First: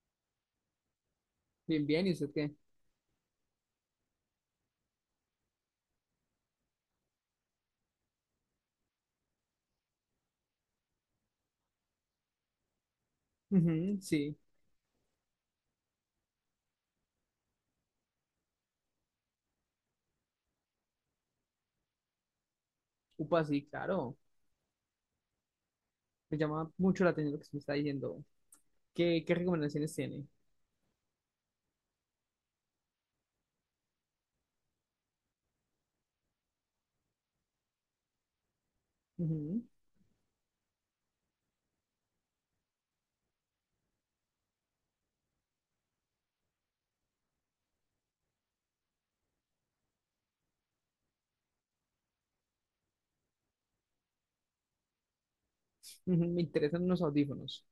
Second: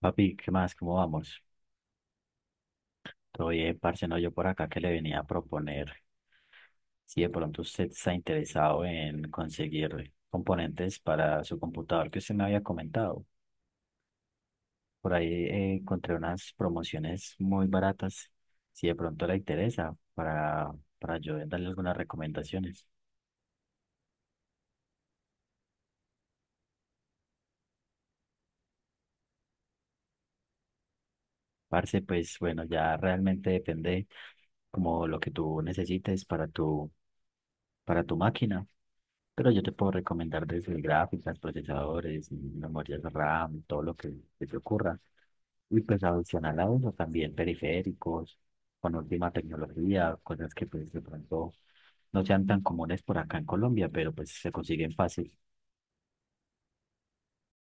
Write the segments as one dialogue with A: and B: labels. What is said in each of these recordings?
A: Papi, ¿qué más? ¿Cómo vamos?
B: Bien, bien, ¿y usted qué?
A: Todo bien, parce, no, yo por acá que le venía a proponer si de pronto usted está interesado en conseguir componentes para su computador que usted me había comentado.
B: Ujú, sí.
A: Por ahí encontré unas promociones muy baratas, si de pronto le interesa, para yo darle algunas recomendaciones.
B: Upa, sí, claro. Me llama mucho la atención lo que se me está diciendo. ¿Qué recomendaciones tiene?
A: Parce, pues bueno, ya realmente depende como lo que tú necesites para tu máquina, pero yo
B: Ujú,
A: te puedo recomendar desde gráficas, procesadores, memorias RAM, todo lo que se te ocurra. Y pues adicional a eso también periféricos, con última tecnología, cosas que pues de pronto no sean tan comunes por acá en Colombia, pero pues se consiguen fácil.
B: ujú, me interesan unos audífonos.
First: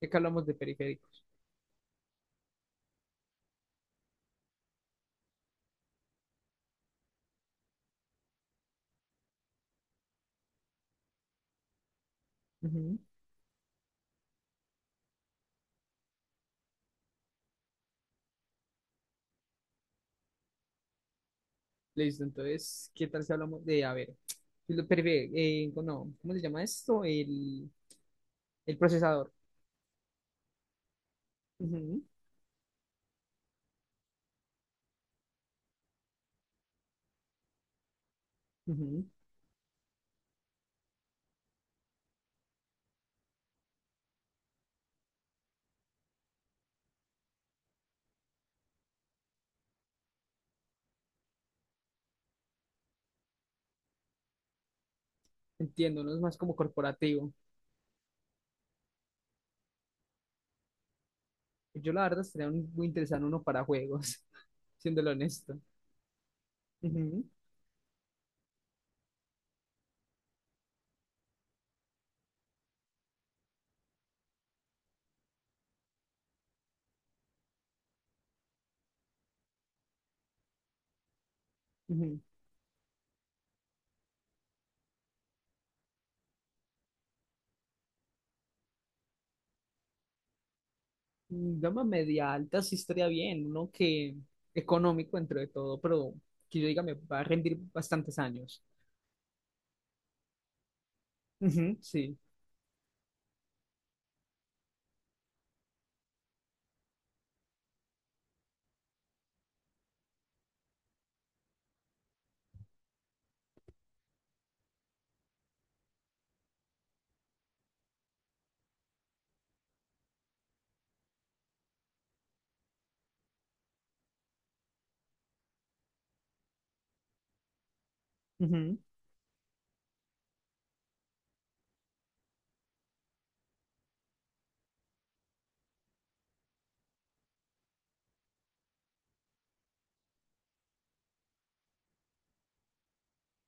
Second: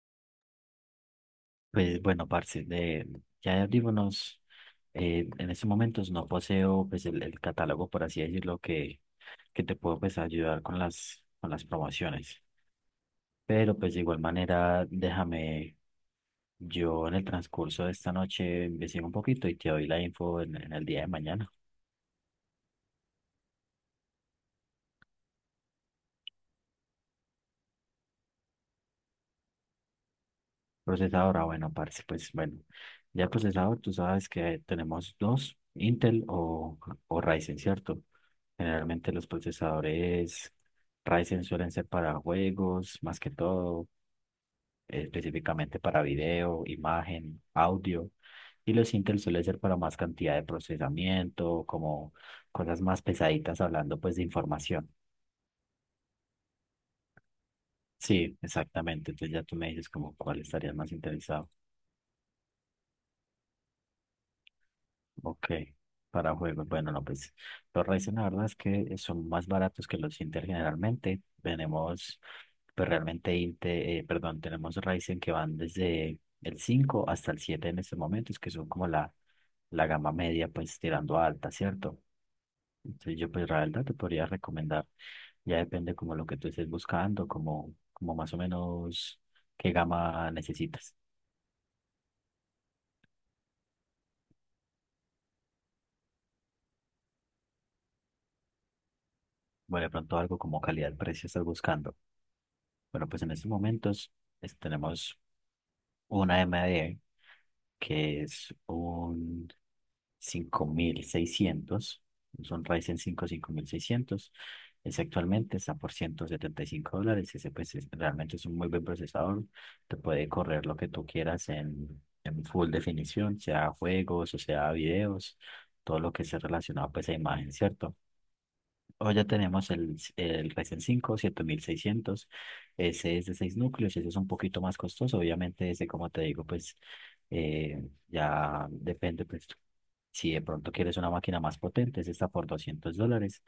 B: Ya que hablamos de periféricos.
A: Pues bueno, parce, ya de audífonos, en estos momentos no poseo pues el catálogo, por así decirlo, que te puedo pues ayudar con con las promociones.
B: Ujú,
A: Pero pues de igual manera, déjame, yo en el transcurso de esta noche investigo un poquito y te doy la info en el día de mañana.
B: listo. Entonces, ¿qué tal si hablamos de, a ver, el perife- no, ¿cómo se llama esto? El procesador.
A: Procesador, ah, bueno,
B: Ujú,
A: parce, pues bueno, ya el procesador, tú sabes que tenemos dos, Intel o Ryzen, ¿cierto?
B: ujú.
A: Generalmente los procesadores Ryzen suelen ser para juegos, más que todo, específicamente para video, imagen, audio. Y los Intel suelen ser para más cantidad de procesamiento, como cosas más pesaditas hablando pues de información.
B: Entiendo, no es más como corporativo.
A: Sí, exactamente. Entonces ya tú me dices como cuál estarías más interesado.
B: Yo la verdad estaría muy interesante uno para juegos, siéndolo
A: Ok,
B: honesto.
A: para juegos. Bueno, no,
B: Ujú,
A: pues los Ryzen la verdad es que son más baratos que los Intel generalmente. Tenemos, pues realmente perdón, tenemos Ryzen que van desde el 5 hasta el 7 en estos momentos, que son como la gama media, pues tirando a alta, ¿cierto?
B: ujú.
A: Entonces yo pues la verdad te podría recomendar, ya depende como lo que tú estés buscando, como más o menos qué gama necesitas.
B: Gama media alta sí estaría bien, uno que económico entre de todo, pero que yo diga me va a rendir bastantes años.
A: Bueno, de pronto algo como calidad-precio estás
B: Ujú,
A: buscando.
B: sí.
A: Bueno, pues en estos momentos tenemos una M D que es un 5600, es un Ryzen cinco cinco mil seiscientos. Ese actualmente está por 175 dólares. Ese pues realmente es un muy buen procesador. Te puede correr lo que tú quieras en full definición, sea juegos o sea videos, todo lo que sea relacionado pues a imagen, ¿cierto?
B: Ujú,
A: Hoy ya tenemos el Ryzen cinco siete mil seiscientos. Ese es de 6 núcleos, ese es un poquito más costoso, obviamente ese, como te digo, pues ya depende, pues si de pronto quieres una máquina más potente, ese está por 200 dólares,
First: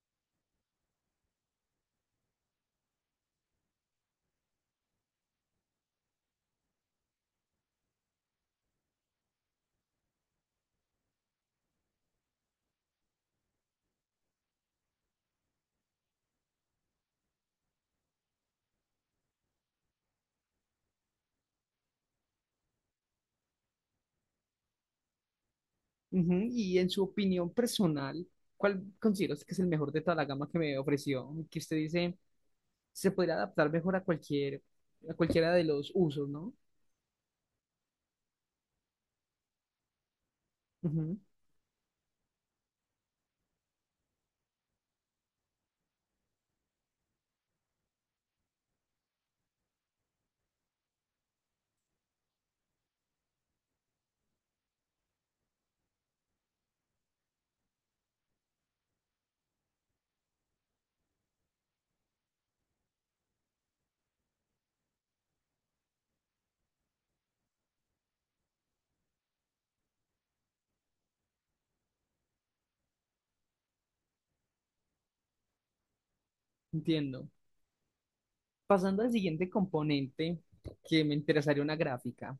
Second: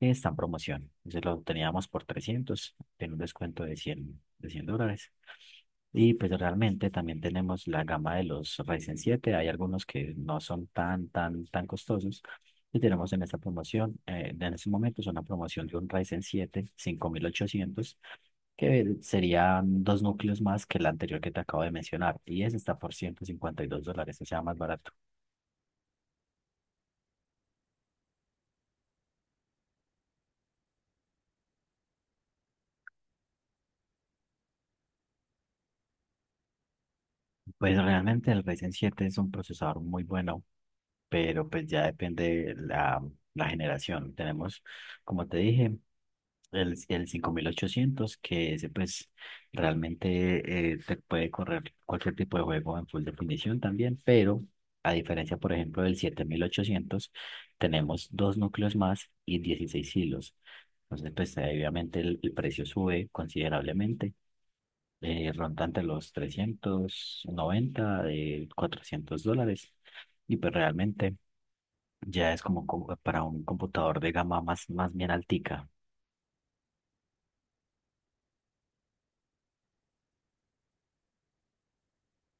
A: está en promoción, ese lo teníamos por trescientos, tiene un descuento de 100 dólares, y pues realmente también tenemos la gama de los Ryzen 7. Hay algunos que no son tan costosos. Y tenemos en esta promoción, en este momento es una promoción de un Ryzen 7 5800, que serían dos núcleos más que el anterior que te acabo de mencionar. Y ese está por 152 dólares, o sea, más barato.
B: ujú. Y en su opinión personal, ¿cuál considera usted que es el mejor de toda la gama que me ofreció? Que usted dice se podría adaptar mejor a a cualquiera de los usos, ¿no?
A: Pues realmente el Ryzen 7 es un procesador muy bueno,
B: Ujú,
A: pero pues ya depende la generación. Tenemos, como te dije, el cinco mil ochocientos, que ese pues realmente te puede correr cualquier tipo de juego en full definición también, pero a diferencia, por ejemplo, del siete mil ochocientos, tenemos dos núcleos más y 16 hilos. Entonces, pues obviamente el precio sube considerablemente, ronda entre los 390, de 400 dólares. Y pues realmente ya es como para un computador de gama más, más bien altica.
B: entiendo. Pasando al siguiente componente, que me interesaría una gráfica.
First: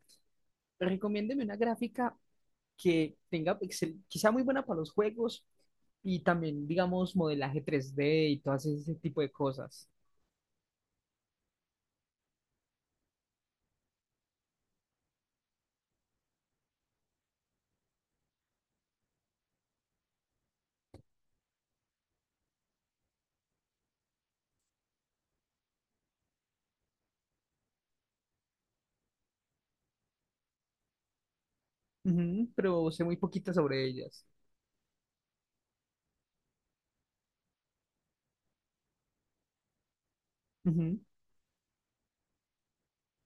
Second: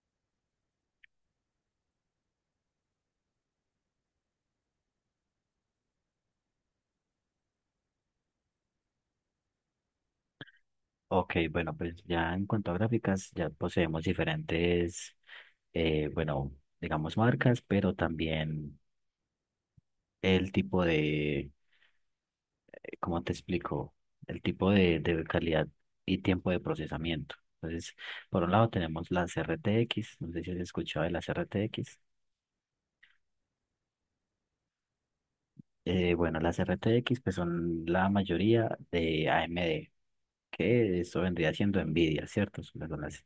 B: Recomiéndeme una gráfica que que sea muy buena para los juegos y también, digamos, modelaje 3D y todo ese tipo de cosas.
A: Ok, bueno, pues ya en cuanto a gráficas, ya poseemos diferentes, bueno, digamos marcas, pero también el tipo de, ¿cómo te explico? El tipo de calidad y tiempo de procesamiento. Entonces, por un lado tenemos las RTX, no sé si has escuchado de las RTX.
B: Ujú, pero sé muy poquita sobre ellas.
A: Bueno, las RTX pues son la mayoría de AMD,
B: Ujú,
A: que eso vendría siendo NVIDIA, ¿cierto? Son las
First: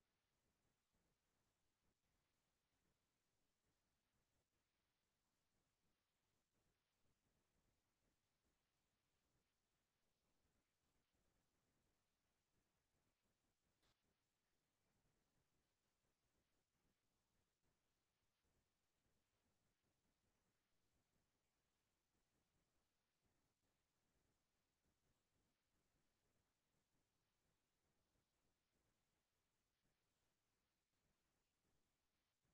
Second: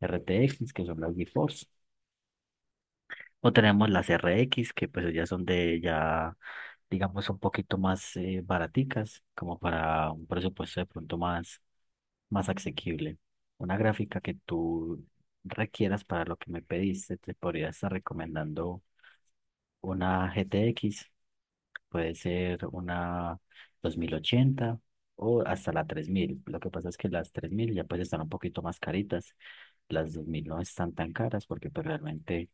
A: RTX, que son las GeForce. O tenemos las RX, que pues ya son de ya, digamos, un poquito más baraticas, como para un presupuesto de pronto más, más asequible. Una gráfica que tú requieras para lo que me pediste, te podría estar recomendando una GTX. Puede ser una 2080 o hasta la tres mil. Lo que pasa es que las 3000 ya pues están un poquito más caritas. Las 2000 no están tan caras porque pues realmente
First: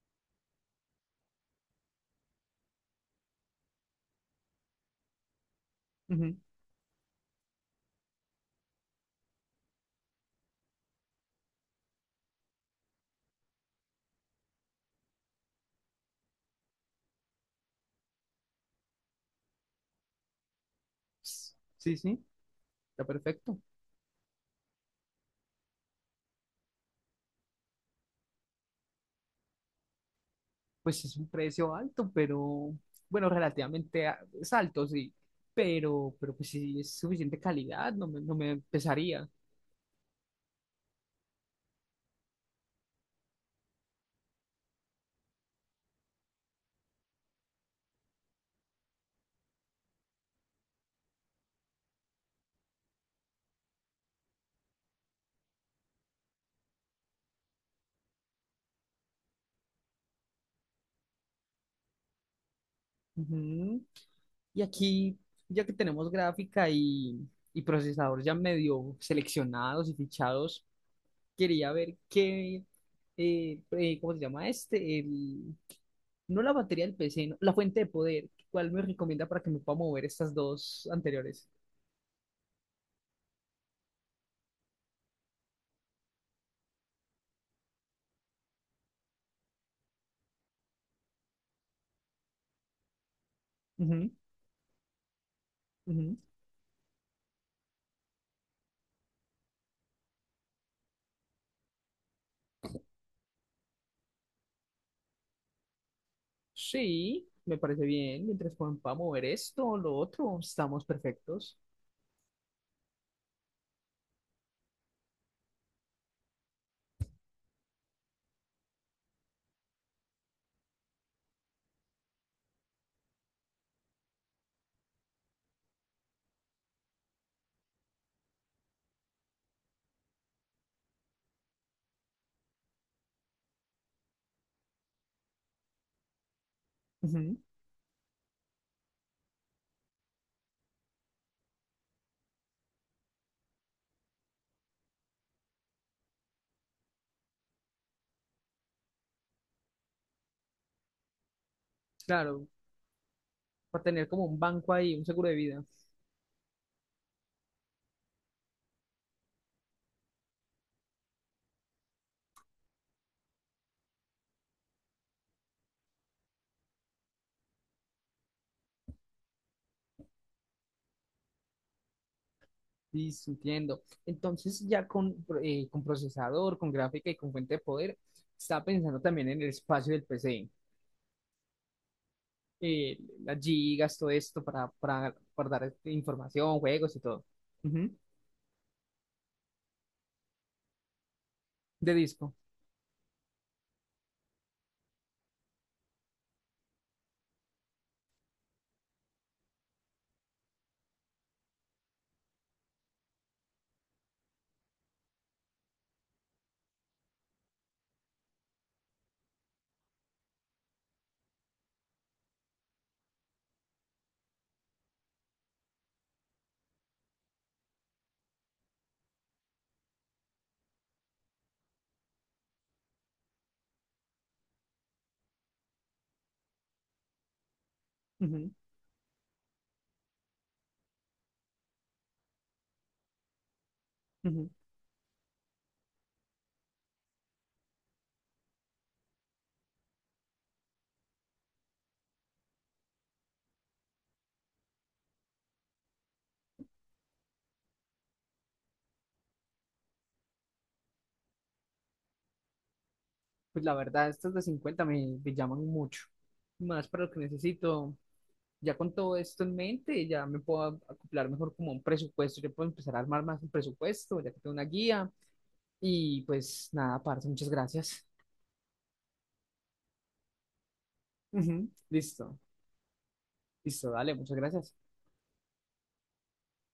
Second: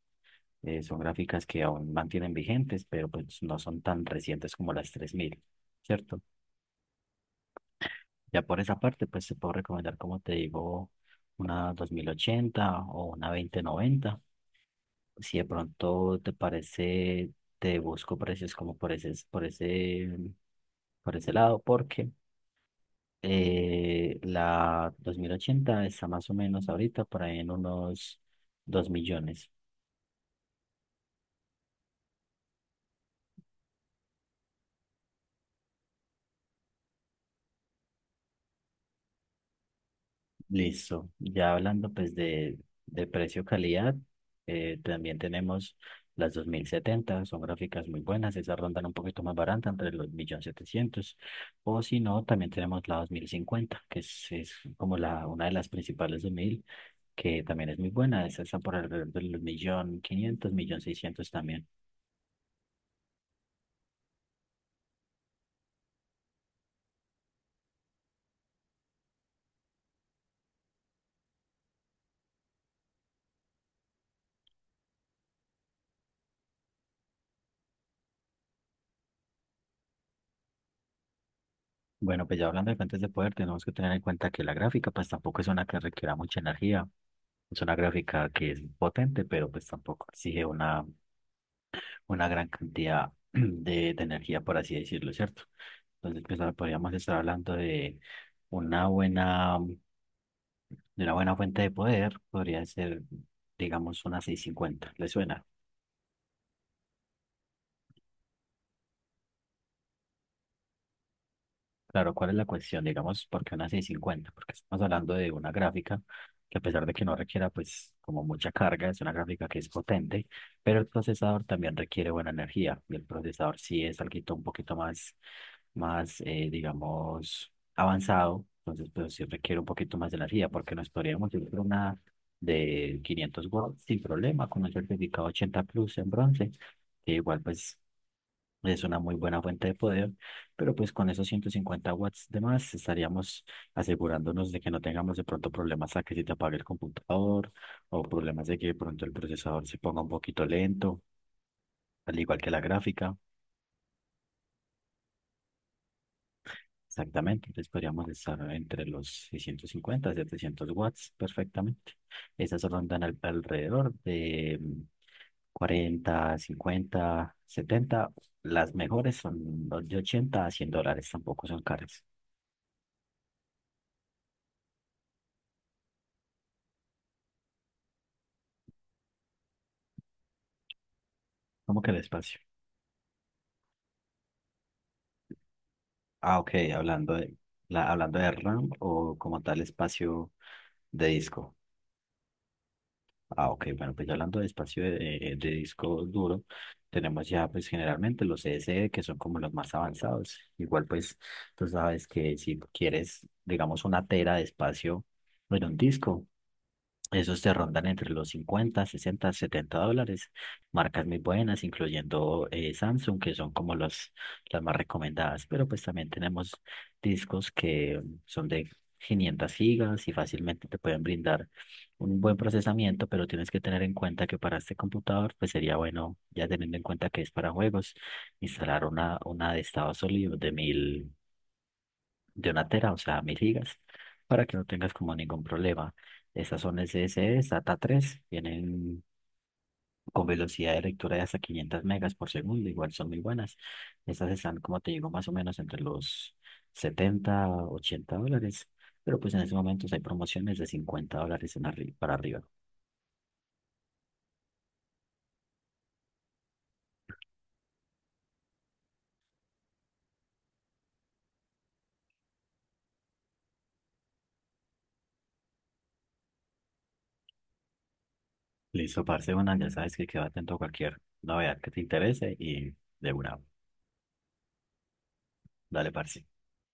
A: son gráficas que aún mantienen vigentes, pero pues no son tan recientes como las 3000, ¿cierto?
B: ujú.
A: Ya por esa parte pues te puedo recomendar, como te digo, una 2080 o una dos mil noventa. Si de pronto te parece, te busco precios como por ese, por ese por ese lado
B: Sí,
A: porque...
B: sí, está perfecto.
A: La 2080 está más o menos ahorita por ahí en unos 2 millones.
B: Pues es un precio alto, pero bueno, relativamente es alto, sí. Pero pues sí, es suficiente calidad, no me pesaría.
A: Listo. Ya hablando pues de precio-calidad, también tenemos las dos mil setenta, son gráficas muy buenas, esas rondan un poquito más barata, entre los 1.700.000. O si no, también tenemos la dos mil cincuenta, que es como una de las principales de mil, que también es muy buena, esa está por alrededor de los 1.500.000, 1.600.000 también.
B: Ujú. Y aquí, ya que tenemos gráfica y procesador ya medio seleccionados y fichados, quería ver qué, ¿cómo se llama este? No la batería del PC, no, la fuente de poder. ¿Cuál me recomienda para que me pueda mover estas dos anteriores?
A: Bueno, pues ya hablando de fuentes de poder, tenemos que tener en cuenta que la gráfica pues tampoco es una que requiera mucha energía. Es una gráfica que es potente, pero pues tampoco exige una gran cantidad de
B: Ujú,
A: energía, por así decirlo, ¿cierto?
B: ujú.
A: Entonces, pues ahora podríamos estar hablando de una buena, de una buena fuente de poder, podría ser, digamos, una 650. ¿Le suena?
B: Sí, me parece bien. Mientras pueda mover esto o lo otro, estamos perfectos.
A: Claro, ¿cuál es la cuestión? Digamos, ¿por qué una 650? Porque estamos hablando de una gráfica que, a pesar de que no requiera pues como mucha carga, es una gráfica que es potente, pero el procesador también requiere buena energía y el procesador sí es algo un poquito más, más digamos, avanzado, entonces pues sí requiere un poquito más de energía, porque nos podríamos ir por una de 500 watts sin problema con un certificado 80 Plus en bronce, que
B: Ujú.
A: igual pues es una muy buena fuente de poder, pero pues con esos 150 watts de más estaríamos asegurándonos de que no tengamos de pronto problemas a que se te apague el computador o problemas de que de pronto el procesador se ponga un poquito lento, al igual
B: Claro,
A: que la gráfica.
B: para tener como un banco ahí, un seguro de vida.
A: Exactamente, entonces podríamos estar entre los 650 y 700 watts perfectamente. Esas rondan alrededor de 40, 50, 70. Las mejores son los de 80 a 100 dólares, tampoco son caras.
B: Sí, sí, entiendo. Entonces, ya con procesador, con gráfica y con fuente de poder, estaba pensando también en el espacio del PC,
A: ¿Cómo que el espacio?
B: eh, las gigas, todo esto para guardar este,
A: Ah, ok,
B: información, juegos y
A: hablando
B: todo. Ujú.
A: hablando de RAM o como tal espacio de disco.
B: De disco.
A: Ah, ok, bueno, pues hablando de espacio de disco duro, tenemos ya pues generalmente los SSD, que son como los más avanzados. Igual pues tú sabes que si quieres, digamos, una tera de espacio en un disco, esos te rondan entre los 50, 60, 70 dólares. Marcas muy buenas, incluyendo Samsung, que son como las más recomendadas. Pero pues también tenemos discos que son de 500 gigas y fácilmente te pueden brindar un buen procesamiento, pero tienes que tener en cuenta que para este computador, pues sería bueno, ya teniendo en cuenta que es para juegos,
B: Ujú,
A: instalar una de estado sólido de mil, de una tera, o sea, mil gigas, para
B: ujú.
A: que no tengas como ningún problema. Estas son SSD, SATA 3, vienen con velocidad de lectura de hasta 500 megas por segundo, igual son muy buenas. Estas están, como te digo, más o menos entre los 70 80 dólares, pero pues en estos momentos hay promociones de 50 dólares en para arriba.
B: Pues la verdad, estas de 50 me llaman mucho. Más para lo que necesito. Ya con todo esto en mente, ya me puedo acoplar mejor como a un presupuesto. Yo puedo empezar a armar más un presupuesto, ya que tengo una guía. Y pues nada, parce, muchas gracias.
A: Listo, parce, bueno, ya sabes que quedo atento a cualquier novedad
B: Ujú,
A: que te interese
B: listo,
A: y de una,
B: listo, dale, muchas gracias.
A: dale, parce.